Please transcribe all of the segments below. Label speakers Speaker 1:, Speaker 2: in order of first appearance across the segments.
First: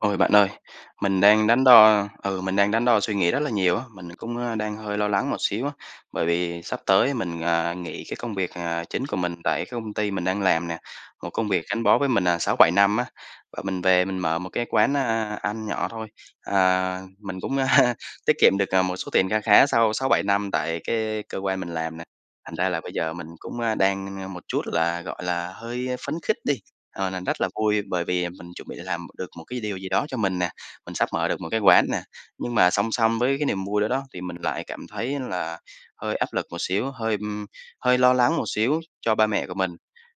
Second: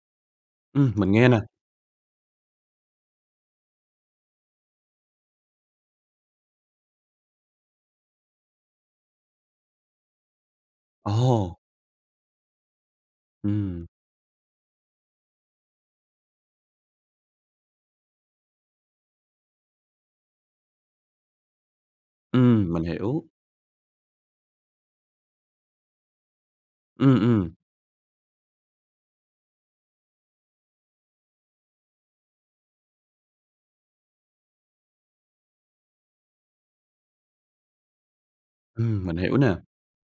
Speaker 1: Ôi bạn ơi,
Speaker 2: Ừm, mình
Speaker 1: mình
Speaker 2: nghe nè.
Speaker 1: đang đắn đo ừ, mình đang đắn đo suy nghĩ rất là nhiều á, mình cũng, a, đang hơi lo lắng một xíu á, bởi vì sắp tới mình, à, nghỉ cái công việc, à, chính của mình tại cái công ty mình đang làm nè, một công
Speaker 2: Ồ!
Speaker 1: việc gắn bó với mình, à, 6-7 năm á, và mình
Speaker 2: Ừm.
Speaker 1: về mình mở một cái quán, a, ăn nhỏ thôi. Ờ, mình cũng tiết kiệm được, à, một số tiền kha khá sau 6-7 năm tại cái cơ quan mình làm nè, thành ra
Speaker 2: Ừm,
Speaker 1: là
Speaker 2: mình
Speaker 1: bây giờ mình
Speaker 2: hiểu.
Speaker 1: cũng, a, đang một chút là, gọi là, hơi, a, phấn khích đi, ờ,
Speaker 2: Ừm,
Speaker 1: nền rất là
Speaker 2: ừm.
Speaker 1: vui bởi vì, à, mình chuẩn bị làm được một cái điều gì đó cho mình nè, mình sắp mở được một cái quán nè. Nhưng mà song song với cái niềm vui đó đó, thì mình lại cảm thấy là hơi áp lực một xíu, hơi, ưm, hơi lo lắng một xíu
Speaker 2: Ừm,
Speaker 1: cho
Speaker 2: mình
Speaker 1: ba
Speaker 2: hiểu
Speaker 1: mẹ của
Speaker 2: nè.
Speaker 1: mình.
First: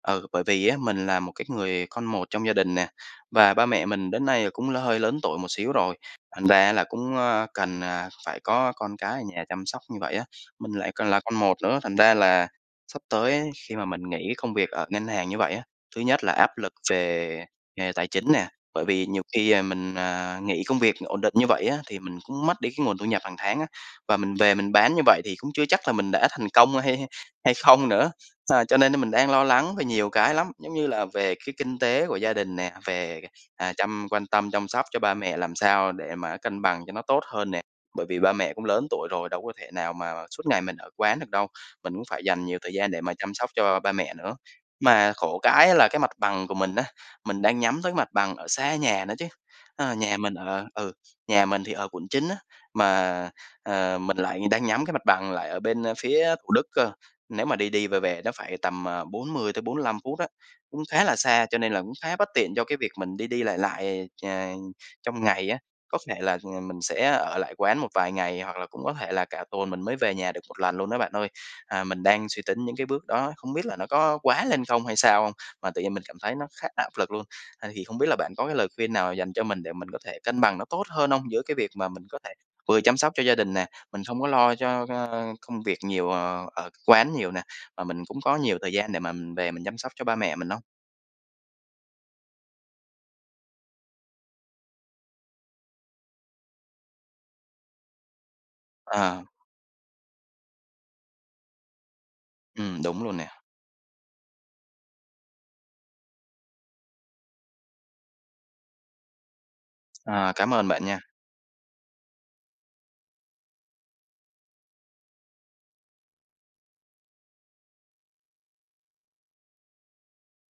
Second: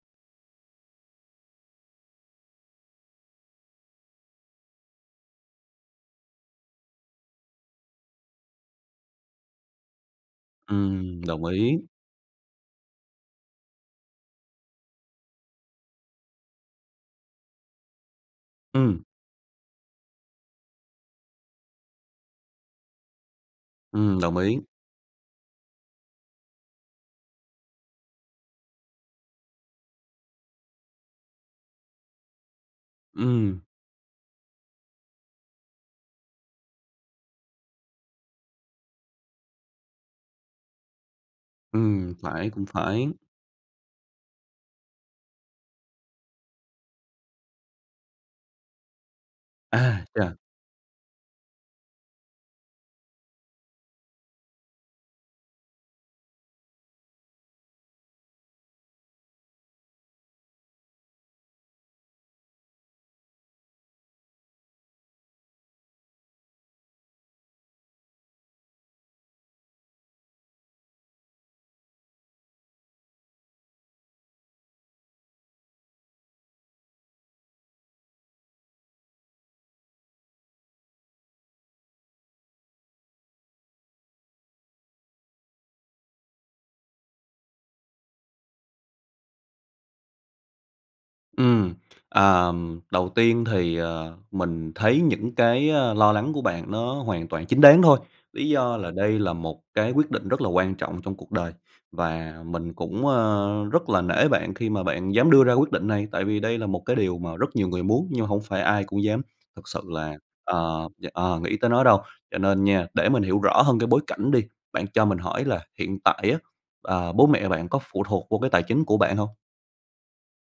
Speaker 1: Ừ, bởi vì á, mình là một cái người con một trong gia đình nè, và ba mẹ mình đến nay là cũng hơi lớn tuổi một xíu rồi, thành ra là cũng, ơ, cần, à, phải có con cái ở nhà chăm sóc như vậy á, mình lại còn là
Speaker 2: Ừm,
Speaker 1: con
Speaker 2: đồng
Speaker 1: một nữa,
Speaker 2: ý.
Speaker 1: thành ra là sắp tới khi mà mình nghỉ công việc ở ngân hàng như vậy á, thứ nhất là áp lực về nghề tài chính nè. Bởi
Speaker 2: Ừm.
Speaker 1: vì nhiều khi, ờ, mình, ờ, nghỉ công việc ổn định như vậy á, thì mình cũng mất đi cái nguồn thu nhập hàng tháng á, và
Speaker 2: Ừm,
Speaker 1: mình
Speaker 2: đồng
Speaker 1: về
Speaker 2: ý.
Speaker 1: mình bán như vậy thì cũng chưa chắc là mình đã thành công hay hay hay không nữa. Ờ, cho nên mình đang lo lắng về nhiều cái lắm, giống như là về cái kinh tế của gia đình nè, về,
Speaker 2: Ừm.
Speaker 1: à, chăm quan tâm chăm sóc cho ba mẹ làm sao để mà cân bằng cho nó tốt hơn nè, bởi vì ba mẹ cũng lớn tuổi rồi, đâu có thể nào mà suốt ngày mình ở quán được đâu, mình cũng
Speaker 2: Ừm,
Speaker 1: phải dành
Speaker 2: phải,
Speaker 1: nhiều
Speaker 2: cũng
Speaker 1: thời gian để
Speaker 2: phải.
Speaker 1: mà chăm sóc cho ba mẹ nữa. Mà khổ cái á là cái mặt bằng của mình á, mình đang nhắm tới cái mặt bằng ở xa nhà nữa chứ, ờ,
Speaker 2: À,
Speaker 1: nhà
Speaker 2: thế à.
Speaker 1: mình ở ừ, nhà mình thì ở quận 9 á, mà, à, mình lại đang nhắm cái mặt bằng lại ở bên, ơ, phía Thủ Đức cơ. Nếu mà đi đi, về về nó phải tầm, à, 40-45 phút á, cũng khá là xa cho nên là cũng khá bất tiện cho cái việc mình đi đi, lại lại, à, trong ngày á, có thể là, ừm, mình sẽ ở lại quán một vài ngày hoặc là cũng có thể là cả tuần mình mới về nhà được 1 lần luôn đó bạn ơi. À, mình đang suy tính những cái bước đó, không biết là nó có quá lên không hay sao không? Mà tự nhiên mình cảm thấy nó khá áp lực luôn, à, thì không biết là bạn có cái lời khuyên nào dành cho mình để mình có thể cân bằng nó tốt hơn không? Giữa cái việc mà mình có thể vừa chăm sóc cho gia đình nè, mình không có lo cho cho công việc nhiều, ờ, ở quán nhiều nè, mà mình cũng có nhiều thời gian để mà mình về mình chăm sóc cho ba mẹ mình không?
Speaker 2: Ừm, ờm, đầu tiên thì, ờ, mình thấy những cái, a, lo lắng của bạn nó hoàn toàn chính đáng thôi, lý do là đây
Speaker 1: À.
Speaker 2: là một cái quyết định rất là quan trọng trong cuộc đời. Và mình
Speaker 1: Ừm, đúng
Speaker 2: cũng,
Speaker 1: luôn nè.
Speaker 2: ơ, rất là nể bạn khi mà bạn dám đưa ra quyết định này, tại vì đây là một cái điều mà rất nhiều người muốn nhưng mà hông phải ai cũng dám thực sự là,
Speaker 1: Ờ, cám ơn bạn
Speaker 2: ờ,
Speaker 1: nha.
Speaker 2: dạ, ờ, nghĩ tới nó đâu, cho nên nha để mình hiểu rõ hơn cái bối cảnh đi, bạn cho mình hỏi là hiện tại á, ờ, bố mẹ bạn có phụ thuộc vô cái tài chính của bạn hông?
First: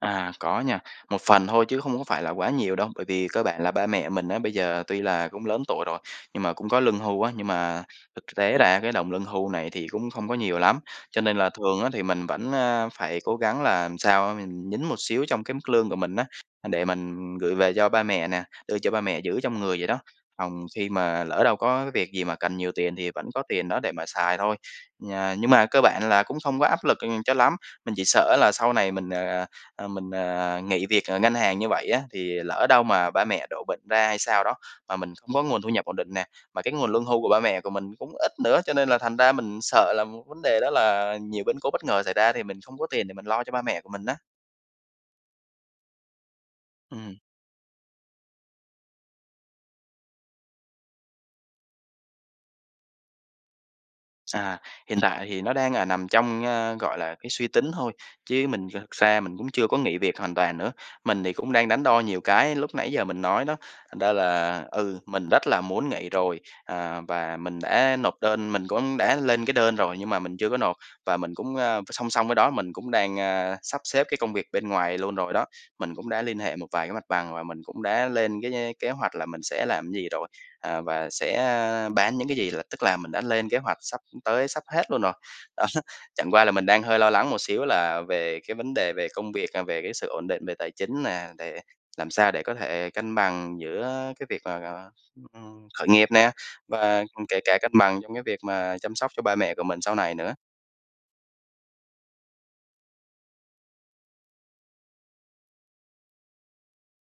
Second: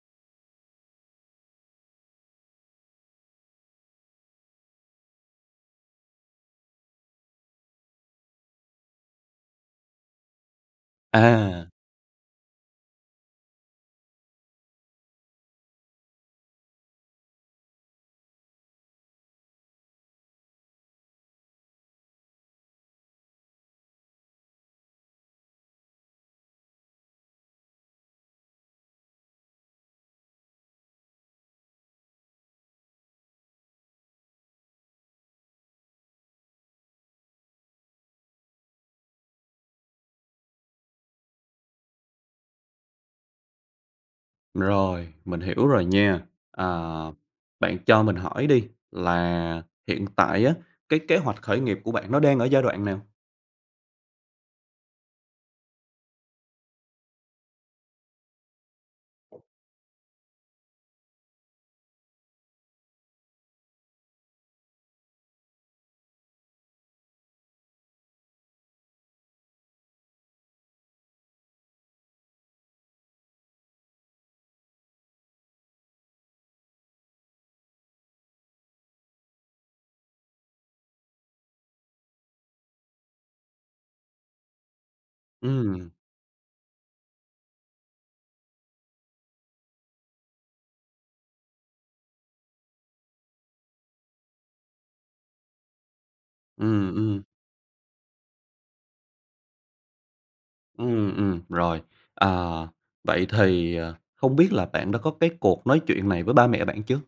Speaker 1: À, có nha, một phần thôi chứ không có phải là quá nhiều đâu, bởi vì cơ bản là ba mẹ mình á, bây giờ tuy là cũng lớn tuổi rồi, nhưng mà cũng có lương hưu á. Nhưng mà thực tế ra cái đồng lương hưu này thì cũng không có nhiều lắm, cho nên là
Speaker 2: À.
Speaker 1: thường á, thì mình vẫn, a, phải cố gắng là làm sao á mình nhín một xíu trong cái mức lương của mình á, a, để mình gửi về cho ba mẹ nè, đưa cho ba mẹ giữ trong người vậy đó, phòng khi mà lỡ đâu có cái việc gì mà cần nhiều tiền thì vẫn có tiền đó để mà xài thôi. Nhà nhưng mà cơ bản là cũng không quá áp lực, ừm, cho lắm, mình chỉ sợ á là sau này mình, ờ, ờ, ờ, mình, ờ, nghỉ việc, ờ, ngân hàng như vậy á, thì lỡ đâu mà ba mẹ đổ bệnh ra hay sao đó, mà mình không có nguồn thu nhập ổn định nè, và cái nguồn lương hưu của ba mẹ của mình cũng ít nữa, cho nên là thành ra mình sợ là một vấn đề đó là nhiều biến cố bất ngờ xảy ra thì mình không có tiền để mình lo cho ba mẹ của mình á.
Speaker 2: Rồi, mình hiểu rồi nha. Ờ,
Speaker 1: Ừm.
Speaker 2: bạn cho mình hỏi đi, là hiện tại á, cái kế hoạch khởi nghiệp của bạn nó đang ở giai đoạn nào?
Speaker 1: À, hiện tại thì nó đang, à, nằm trong, a, gọi là, cái suy tính thôi, chứ mình thực ra mình cũng chưa có nghỉ việc hoàn toàn nữa. Mình thì cũng đang đắn đo nhiều cái lúc nãy giờ mình nói đó, thành ra là, ừ, mình rất là muốn nghỉ rồi, ờ, và mình đã nộp đơn mình cũng đã lên cái đơn rồi nhưng mà mình chưa có nộp. Và mình cũng, ơ, song song với đó mình cũng đang, a, sắp xếp cái công việc bên ngoài luôn rồi đó. Mình cũng đã liên hệ một vài cái mặt bằng, và mình cũng đã lên cái nh kế hoạch là mình sẽ làm gì rồi, à, và sẽ, a, bán những cái gì, là tức là mình đã lên kế hoạch sắp tới, sắp hết luôn rồi. Đó,
Speaker 2: Ừm.
Speaker 1: chẳng qua là mình đang hơi lo lắng một xíu là về cái vấn đề về công việc, à, về cái sự ổn định về tài chính nè, để làm sao để có thể cân bằng giữa cái việc, à, ừm, khởi nghiệp nè,
Speaker 2: Ừm,
Speaker 1: và,
Speaker 2: ừm.
Speaker 1: ừm, kể cả cân bằng trong cái việc mà chăm sóc cho ba mẹ của mình sau này nữa.
Speaker 2: Ừm, ừm, rồi, ờ, vậy thì, ờ, không biết là bạn đã có cái cuộc nói chuyện này với ba mẹ bạn chưa?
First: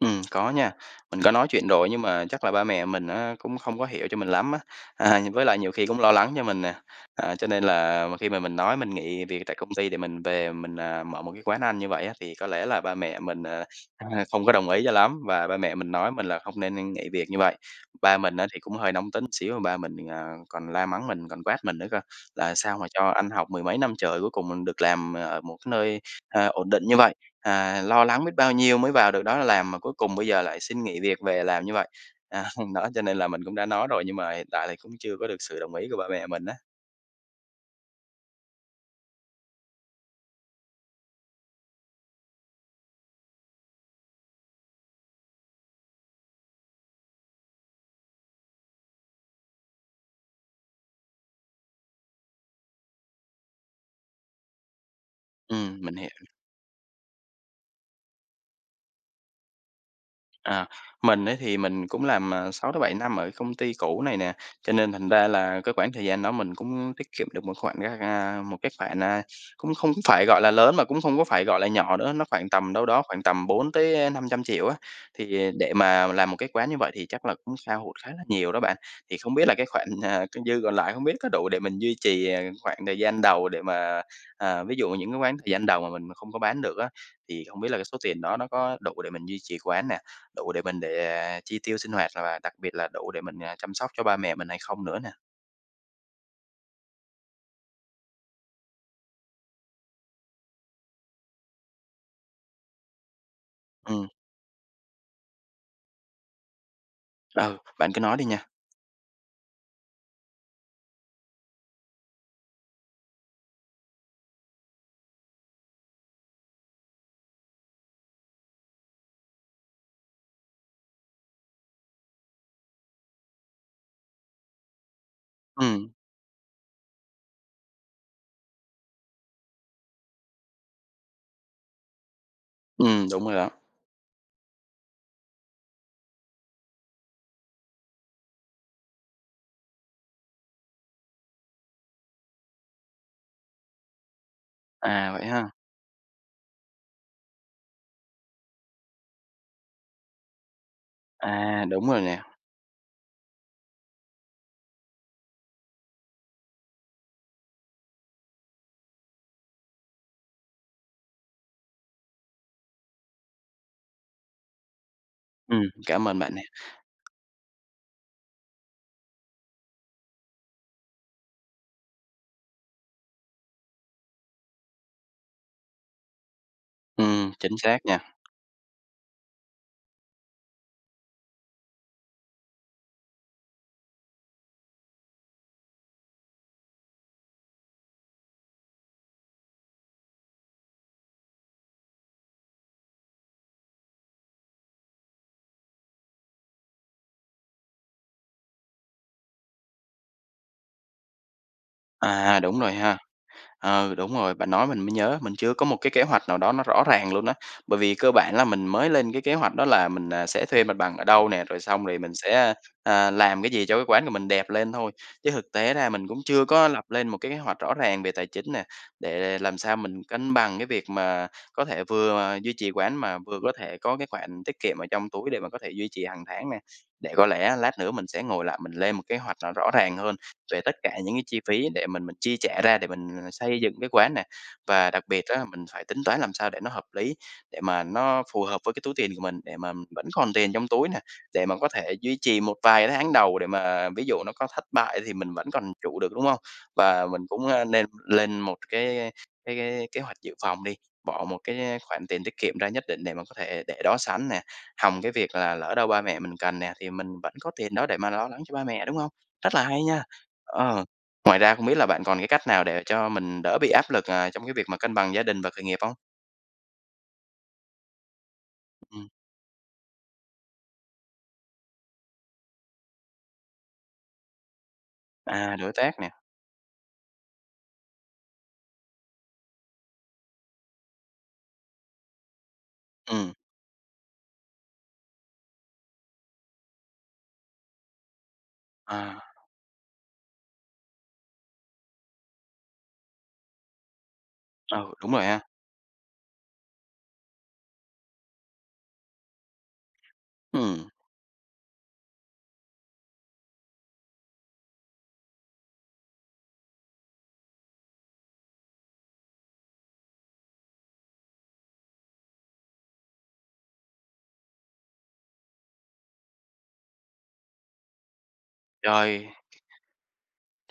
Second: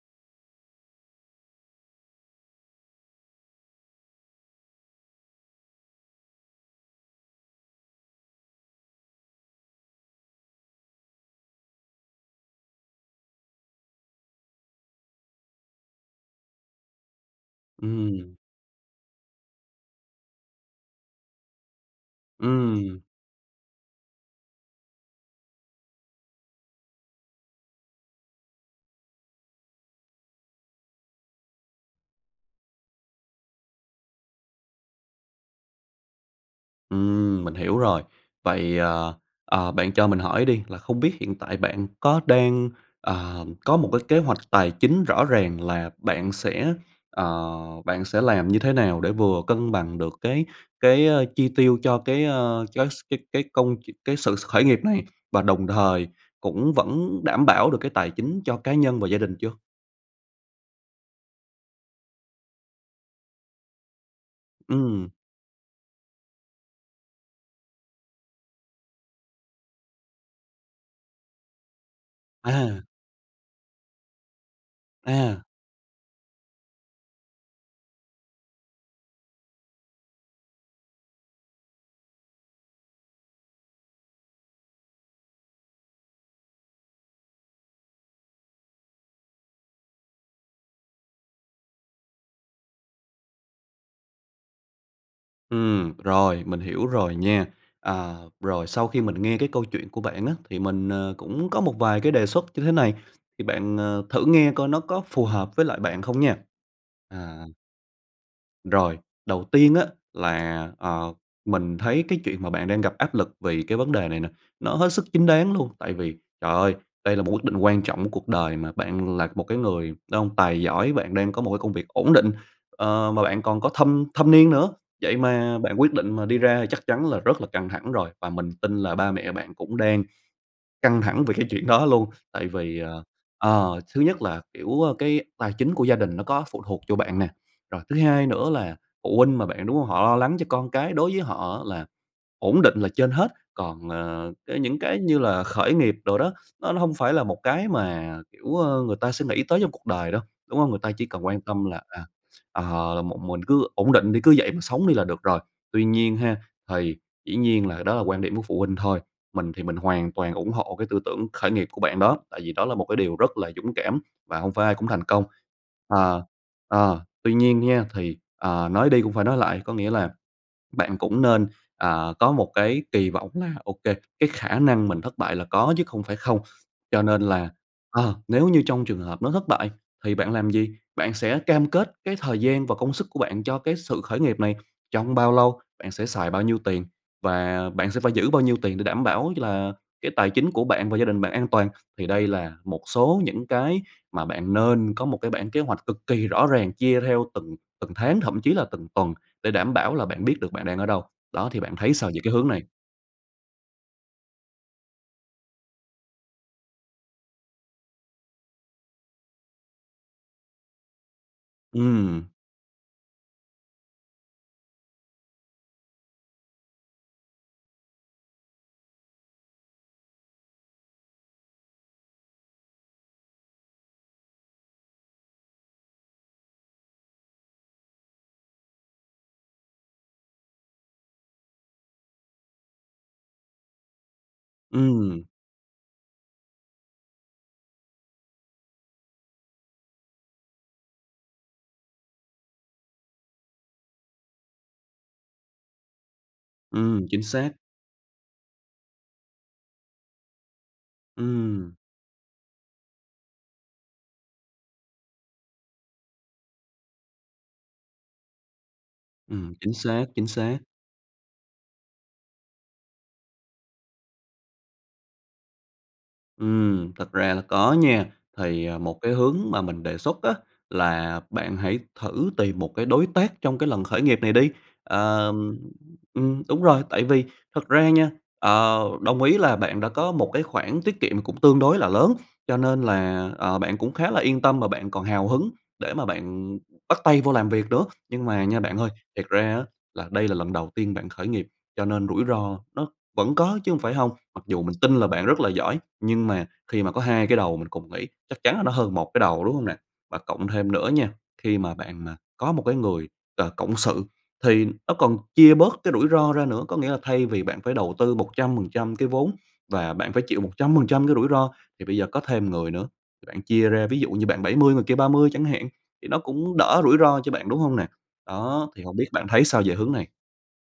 Speaker 1: Ừm, có nha, mình có nói chuyện rồi á nhưng mà chắc là ba mẹ mình á, cũng không có hiểu cho mình lắm á, à, với lại nhiều khi cũng lo lắng cho mình nè, ờ, cho nên là khi mà mình nói mình nghỉ việc tại công ty để mình về mình, ờ, mở một cái quán ăn như vậy á, thì có lẽ là ba mẹ mình, ờ, h không có đồng ý cho lắm và ba mẹ mình nói mình là không nên nên nghỉ việc như vậy. Ba
Speaker 2: Ừm.
Speaker 1: mình á thì cũng hơi nóng tính xíu, ba mình, ờ, còn la mắng mình còn quát mình nữa cơ, là "Sao mà
Speaker 2: Ừm.
Speaker 1: cho ăn học mười mấy năm trời cuối cùng mình được làm ở một cái nơi, à, ổn định như vậy, à, lo lắng biết bao nhiêu mới vào được đó làm mà cuối cùng bây giờ lại xin nghỉ việc về làm như vậy." À, hôm đó cho nên là mình cũng đã nói rồi, nhưng mà hiện tại thì cũng chưa có được sự đồng ý của ba mẹ mình á.
Speaker 2: Ừm, mình hiểu rồi. Vậy, ờ, ờ, bạn cho mình hỏi đi là không biết hiện tại bạn có đang, ờm, có một cái kế hoạch tài chính rõ ràng là bạn sẽ, ờ, bạn sẽ làm như thế nào để vừa cân bằng được cái cái, ơ, chi tiêu cho cái, ơ, cái s cái cái công ch cái sự s khởi nghiệp này và đồng
Speaker 1: Ừm, mình
Speaker 2: thời
Speaker 1: hiểu.
Speaker 2: cũng vẫn đảm bảo được cái tài chính cho cá nhân và gia đình chưa?
Speaker 1: À, mình ấy, thì mình cũng làm, ờ, 6 tới 7 năm ở công ty cũ này nè. Cho nên thành
Speaker 2: Ừm.
Speaker 1: ra là cái khoảng thời gian đó mình cũng tiết kiệm được một khoản gá ga một cái khoản, a, cũng không phải, gọi là, lớn mà cũng không có phải, gọi là, nhỏ nữa, nó khoảng tầm
Speaker 2: À!
Speaker 1: đâu đó khoảng tầm 400.000.000 tới 500.000.000 á.
Speaker 2: À.
Speaker 1: Thì để mà làm một cái quán như vậy thì chắc là cũng hao hụt khá là nhiều đó bạn. Thì không biết là cái khoản, ờ, c dư còn lại không biết có đủ để mình duy trì, ờ, khoảng thời gian đầu để mà ờ, ví dụ những cái quán thời gian đầu mà mình mà không có bán được á, thì không biết là cái số tiền đó nó có đủ để mình duy trì quán nè, đủ để mình để, à, chi tiêu sinh hoạt và và đặc biệt là đủ để mình, à, chăm sóc cho ba mẹ mình hay không nữa nè?
Speaker 2: Ừm, rồi mình hiểu rồi nha. À, rồi sau khi mình nghe cái câu chuyện của bạn á, thì mình, ờ, cũng có một vài cái đề xuất như thế này. Thì bạn, ờ,
Speaker 1: Ừm.
Speaker 2: thử nghe coi nó có phù hợp với lại bạn không nha. À
Speaker 1: Ừ, bạn cứ nói đi nha.
Speaker 2: Rồi, đầu tiên á, là, ờ, mình thấy cái chuyện mà bạn đang gặp áp lực vì cái vấn đề này nè, nó hết sức chính đáng luôn. Tại vì, trời ơi! Đây là một quyết định quan trọng của cuộc đời mà. Bạn là một cái người đàn ông tài giỏi, bạn đang có một cái công việc ổn định, ờ, mà bạn còn có thâm thâm niên nữa. Vậy mà bạn
Speaker 1: Ừm.
Speaker 2: quyết định mà đi ra chắc chắn là rất là căng thẳng rồi. Và mình tin là ba mẹ bạn cũng đang căng thẳng về cái chuyện đó luôn. Tại vì, ờ,
Speaker 1: Ừm, đúng rồi đó.
Speaker 2: ờ, thứ nhất là, kiểu, ơ, cái tài chính của gia đình nó có phụ thuộc vô bạn nè. Rồi thứ hai nữa là phụ huynh mà bạn, đúng hông? Họ lo lắng cho con cái, đối với họ là ổn định là trên hết. Còn, ờ, cái những cái
Speaker 1: À,
Speaker 2: như
Speaker 1: vậy
Speaker 2: là
Speaker 1: ha?
Speaker 2: khởi nghiệp đồ đó, nó hông phải là một cái mà, kiểu, ơ, người ta sẽ nghĩ tới trong cuộc đời đâu, đúng hông? Người ta chỉ cần quan
Speaker 1: À,
Speaker 2: tâm là,
Speaker 1: đúng rồi
Speaker 2: à,
Speaker 1: nè.
Speaker 2: ờ, là một, mình cứ ổn định đi, cứ vậy mà sống đi là được rồi. Tuy nhiên ha, thì dĩ nhiên là đó là quan điểm của phụ huynh thôi. Mình thì mình hoàn toàn ủng hộ cái tư tưởng khởi nghiệp của bạn đó, tại vì đó là một cái điều rất là dũng cảm và hông phải ai cũng thành công.
Speaker 1: Ừm, cảm ơn
Speaker 2: Ờ,
Speaker 1: bạn nha.
Speaker 2: ờ, tuy nhiên nha, thì, ờ, nói đi cũng phải nói lại, có nghĩa là bạn cũng nên, à, có một cái kỳ vọng là, OK, cái khả năng mình thất bại là có chứ không phải không. Cho nên
Speaker 1: Ừm,
Speaker 2: là,
Speaker 1: chính xác nha.
Speaker 2: ờ, nếu như trong trường hợp nó thất bại thì bạn làm gì? Bạn sẽ cam kết cái thời gian và công sức của bạn cho cái sự khởi nghiệp này trong bao lâu? Bạn sẽ xài bao nhiêu tiền và bạn sẽ phải giữ bao nhiêu tiền để đảm bảo cho là cái tài chính của bạn và gia đình bạn an toàn? Thì đây là một số những cái mà bạn nên có một cái bảng kế hoạch cực kỳ rõ ràng chia theo từng từng tháng, thậm chí là từng tuần để đảm bảo là bạn biết được bạn đang ở đâu. Đó, thì bạn thấy sao về cái
Speaker 1: À,
Speaker 2: hướng
Speaker 1: đúng
Speaker 2: này?
Speaker 1: rồi ha. Ừ, đúng rồi, bạn nói mình mới nhớ, mình chưa có một cái kế hoạch nào đó nó rõ ràng luôn á. Bởi vì cơ bản là mình mới lên cái kế hoạch đó là mình, à, sẽ thuê mặt bằng ở đâu nè, rồi xong rồi mình sẽ,
Speaker 2: Ừm.
Speaker 1: ơ, ờ, làm cái gì cho cái quán của mình đẹp lên thôi. Chứ thực tế ra mình cũng chưa có lập lên một cái kế hoạch rõ ràng về tài chính nè, để để làm sao mình cân bằng cái việc mà có thể vừa mà duy trì quán mà vừa có thể có cái khoản tiết kiệm ở trong túi để mà có thể duy trì hàng tháng nè. Để có lẽ lát nữa mình sẽ ngồi lại, mình lên một kế hoạch nó rõ ràng hơn về tất cả những cái chi phí để mình mình chi trả ra để mình xây dựng cái quán nè. Và đặc
Speaker 2: Ừm.
Speaker 1: biệt á, mình phải tính toán làm sao để nó hợp lý, để mà nó phù hợp với cái túi tiền của mình, để mà vẫn còn tiền trong túi nè, để mà có thể duy trì một vài cái tháng đầu để mà ví dụ nó có thất bại thì mình vẫn còn trụ được, đúng không?
Speaker 2: Ừm,
Speaker 1: Và
Speaker 2: chính
Speaker 1: mình cũng,
Speaker 2: xác.
Speaker 1: ơ, nên lên một cái cái cái kế hoạch dự phòng đi, bỏ một
Speaker 2: Ừm.
Speaker 1: cái khoản tiền tiết kiệm ra nhất định để mà có thể để đó sẵn nè, hòng cái việc là lỡ đâu ba mẹ mình cần nè, thì mình vẫn có tiền đó để mà lo lắng cho ba mẹ, đúng hông?
Speaker 2: Ừm,
Speaker 1: Rất là
Speaker 2: chính
Speaker 1: hay nha.
Speaker 2: xác, chính xác.
Speaker 1: Ờ, ngoài ra không biết là bạn còn cái cách nào để cho mình đỡ bị áp lực, ờ, trong cái việc mà cân bằng gia đình và khởi nghiệp không?
Speaker 2: Ừm, thực ra là có nha, thì, à, một
Speaker 1: Ừm.
Speaker 2: cái hướng mà mình đề xuất á, là bạn hãy thử tìm một cái đối tác trong cái lần khởi nghiệp này đi.
Speaker 1: À,
Speaker 2: Ờm,
Speaker 1: đối tác nè.
Speaker 2: ừm, đúng rồi, tại vì thật ra nha, ờ, đồng ý là bạn đã có một cái khoản tiết kiệm cũng tương đối là lớn, cho nên là,
Speaker 1: Ừm.
Speaker 2: ờ, bạn cũng khá là yên tâm mà bạn còn hào hứng để mà bạn bắt tay vô làm việc nữa, nhưng mà nha bạn ơi, thiệt
Speaker 1: À.
Speaker 2: ra á, là đây là lần đầu tiên bạn khởi nghiệp, cho nên rủi ro nó vẫn có chứ hông phải hông, mặc dù mình
Speaker 1: Ừ,
Speaker 2: tin là
Speaker 1: đúng rồi
Speaker 2: bạn
Speaker 1: ha.
Speaker 2: rất là giỏi nhưng mà khi mà có 2 cái đầu mình cùng nghĩ chắc chắn là nó hơn 1 cái đầu, đúng hông nè? Và cộng thêm nữa
Speaker 1: Ừm.
Speaker 2: nha, khi mà bạn có một cái người, ờ, cộng sự thì nó còn chia bớt cái rủi ro ra nữa, có nghĩa là thay vì bạn phải đầu tư 100% cái vốn và bạn phải chịu 100% cái rủi ro thì bây giờ có thêm người nữa, bạn chia ra ví dụ như bạn 70 người kia 30 chẳng hạn, thì nó cũng đỡ rủi ro cho bạn, đúng hông nè? Đó, thì hông biết bạn
Speaker 1: Trời.
Speaker 2: thấy sao về hướng này?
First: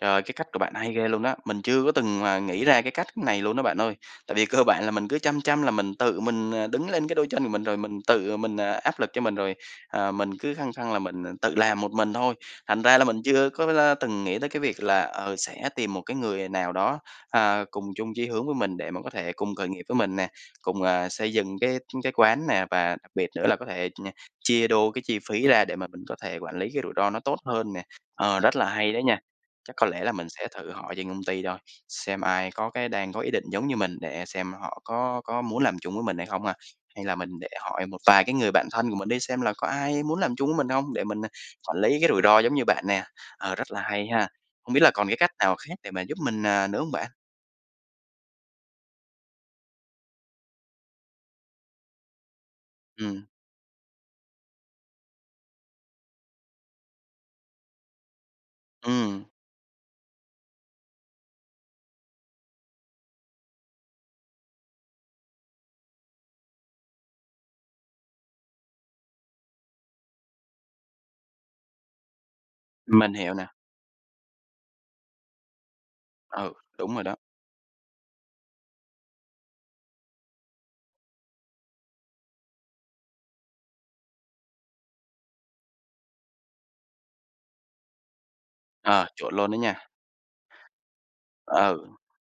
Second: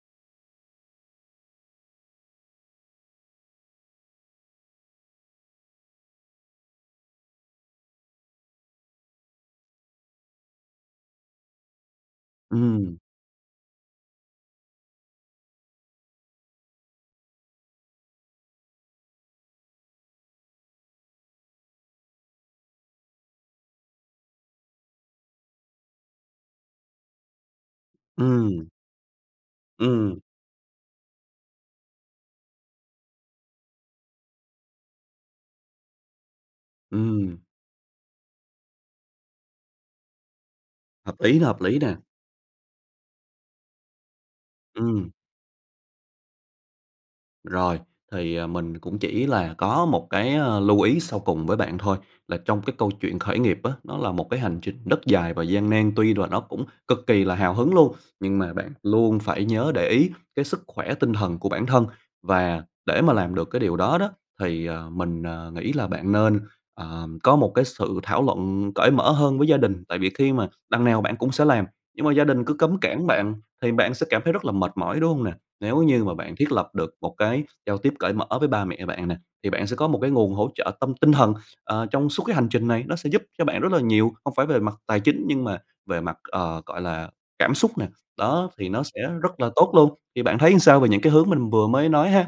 Speaker 1: Trời, cái cách của bạn hay ghê luôn đó! Mình chưa có từng mà nghĩ ra cái cách này luôn đó bạn ơi, tại vì cơ bản là mình cứ chăm chăm là mình tự mình, à, đứng lên cái đôi chân của mình rồi mình tự mình, à, áp lực cho mình rồi, ờ, mình cứ khăng khăng là mình, à, tự làm một mình thôi, thành
Speaker 2: Ừm.
Speaker 1: ra là mình chưa có la từng nghĩ tới cái việc là, ờ, sẽ tìm một cái người nào đó, ờ, cùng chung chí hướng với mình để mà có thể cùng khởi nghiệp với mình nè, cùng, ờ, xây dựng cái, ưm, cái quán nè, và đặc biệt nữa là có thể nh chia đôi cái chi phí ra để mà mình có thể quản lý cái rủi ro nó tốt hơn nè. Ờ, rất là
Speaker 2: Ừm.
Speaker 1: hay đấy nha, chắc có lẽ là
Speaker 2: Ừm.
Speaker 1: mình sẽ thử hỏi trên công ty thôi, xem ai có cái đang có ý định giống như mình để xem họ có có muốn làm chung với mình hay không ha. Hay là mình
Speaker 2: Ừm.
Speaker 1: để hỏi một vài cái người bạn thân của mình đi xem là có ai muốn làm chung với mình hông, để
Speaker 2: Hợp
Speaker 1: mình n
Speaker 2: lý, hợp
Speaker 1: quản
Speaker 2: lý nè.
Speaker 1: lý cái rủi ro giống như bạn nè, ờ, rất là hay ha. Hông biết là còn
Speaker 2: Ừm.
Speaker 1: cái cách nào khác để mà giúp mình, à, nữa hông bạn?
Speaker 2: Rồi, thì, à, mình cũng chỉ là có một cái, ơ, lưu ý sau cùng với bạn thôi, là trong cái câu chuyện
Speaker 1: Ừm.
Speaker 2: khởi nghiệp á, nó là một cái hành trình rất dài và gian nan, tuy là nó cũng cực kỳ là hào hứng luôn, nhưng mà bạn luôn
Speaker 1: Ừm.
Speaker 2: phải nhớ để ý cái sức khỏe tinh thần của bản thân và để mà làm được cái điều đó đó, thì, à, mình, à, nghĩ là bạn nên, ờm, có một cái sự thảo luận cởi mở hơn với gia đình, tại vì khi mà đằng nào bạn cũng sẽ làm, nhưng mà gia đình cứ cấm cản
Speaker 1: Mình hiểu
Speaker 2: bạn
Speaker 1: nè.
Speaker 2: thì bạn sẽ cảm thấy rất là mệt mỏi, đúng hông nè? Nếu như mà bạn thiết
Speaker 1: Ừ,
Speaker 2: lập
Speaker 1: đúng
Speaker 2: được
Speaker 1: rồi
Speaker 2: một
Speaker 1: đó.
Speaker 2: cái giao tiếp cởi mở với ba mẹ bạn nè, thì bạn sẽ có một cái nguồn hỗ trợ tâm tinh thần, ờ, trong suốt cái hành trình này, nó sẽ giúp cho bạn rất là nhiều, không phải về mặt tài chính nhưng mà về mặt, ờ, gọi là, cảm xúc nè, đó thì nó sẽ
Speaker 1: Ờ, chuẩn
Speaker 2: rất là
Speaker 1: luôn á
Speaker 2: tốt
Speaker 1: nha.
Speaker 2: luôn. Thì bạn thấy làm sao về những cái hướng mình vừa
Speaker 1: Ừ.
Speaker 2: mới nói ha?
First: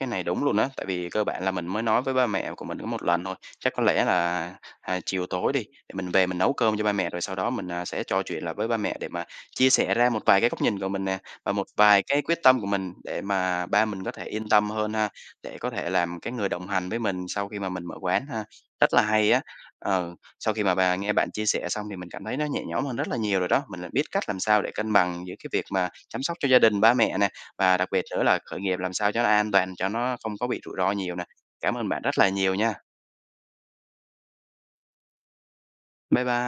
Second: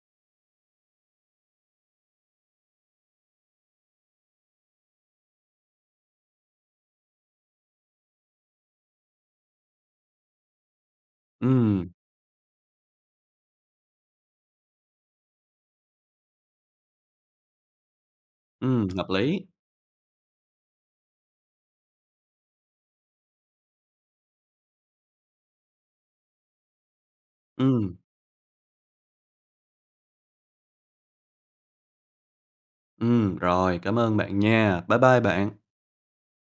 Speaker 1: Cái này đúng luôn á, tại vì cơ bản là mình mới nói với ba mẹ của mình có một lần thôi. Chắc có lẽ là, à, chiều tối đi, để mình về mình nấu cơm cho ba mẹ rồi sau đó mình, à, sẽ trò chuyện lại với ba mẹ để mà chia sẻ ra một vài cái góc nhìn của mình nè, và một
Speaker 2: Ừm.
Speaker 1: vài cái quyết tâm của mình, để mà ba mình có thể yên tâm hơn ha, để có thể làm cái người đồng hành với mình sau khi mà mình mở quán ha,
Speaker 2: Ừm,
Speaker 1: rất là
Speaker 2: hợp
Speaker 1: hay á.
Speaker 2: lý.
Speaker 1: Ừ, sau khi mà bà nghe bạn chia sẻ xong thì mình cảm thấy nó nhẹ nhõm hơn rất là nhiều rồi đó, mình lại biết cách làm sao để cân bằng giữa cái việc mà chăm sóc cho gia đình, ba mẹ nè, và đặc
Speaker 2: Ừm.
Speaker 1: biệt nữa là khởi nghiệp làm sao cho nó an toàn cho nó không có bị rủi ro nhiều nè. Cảm ơn bạn rất là nhiều nha.
Speaker 2: Ừm, rồi, cảm ơn bạn nha. Bye bye bạn.
Speaker 1: Bye bye.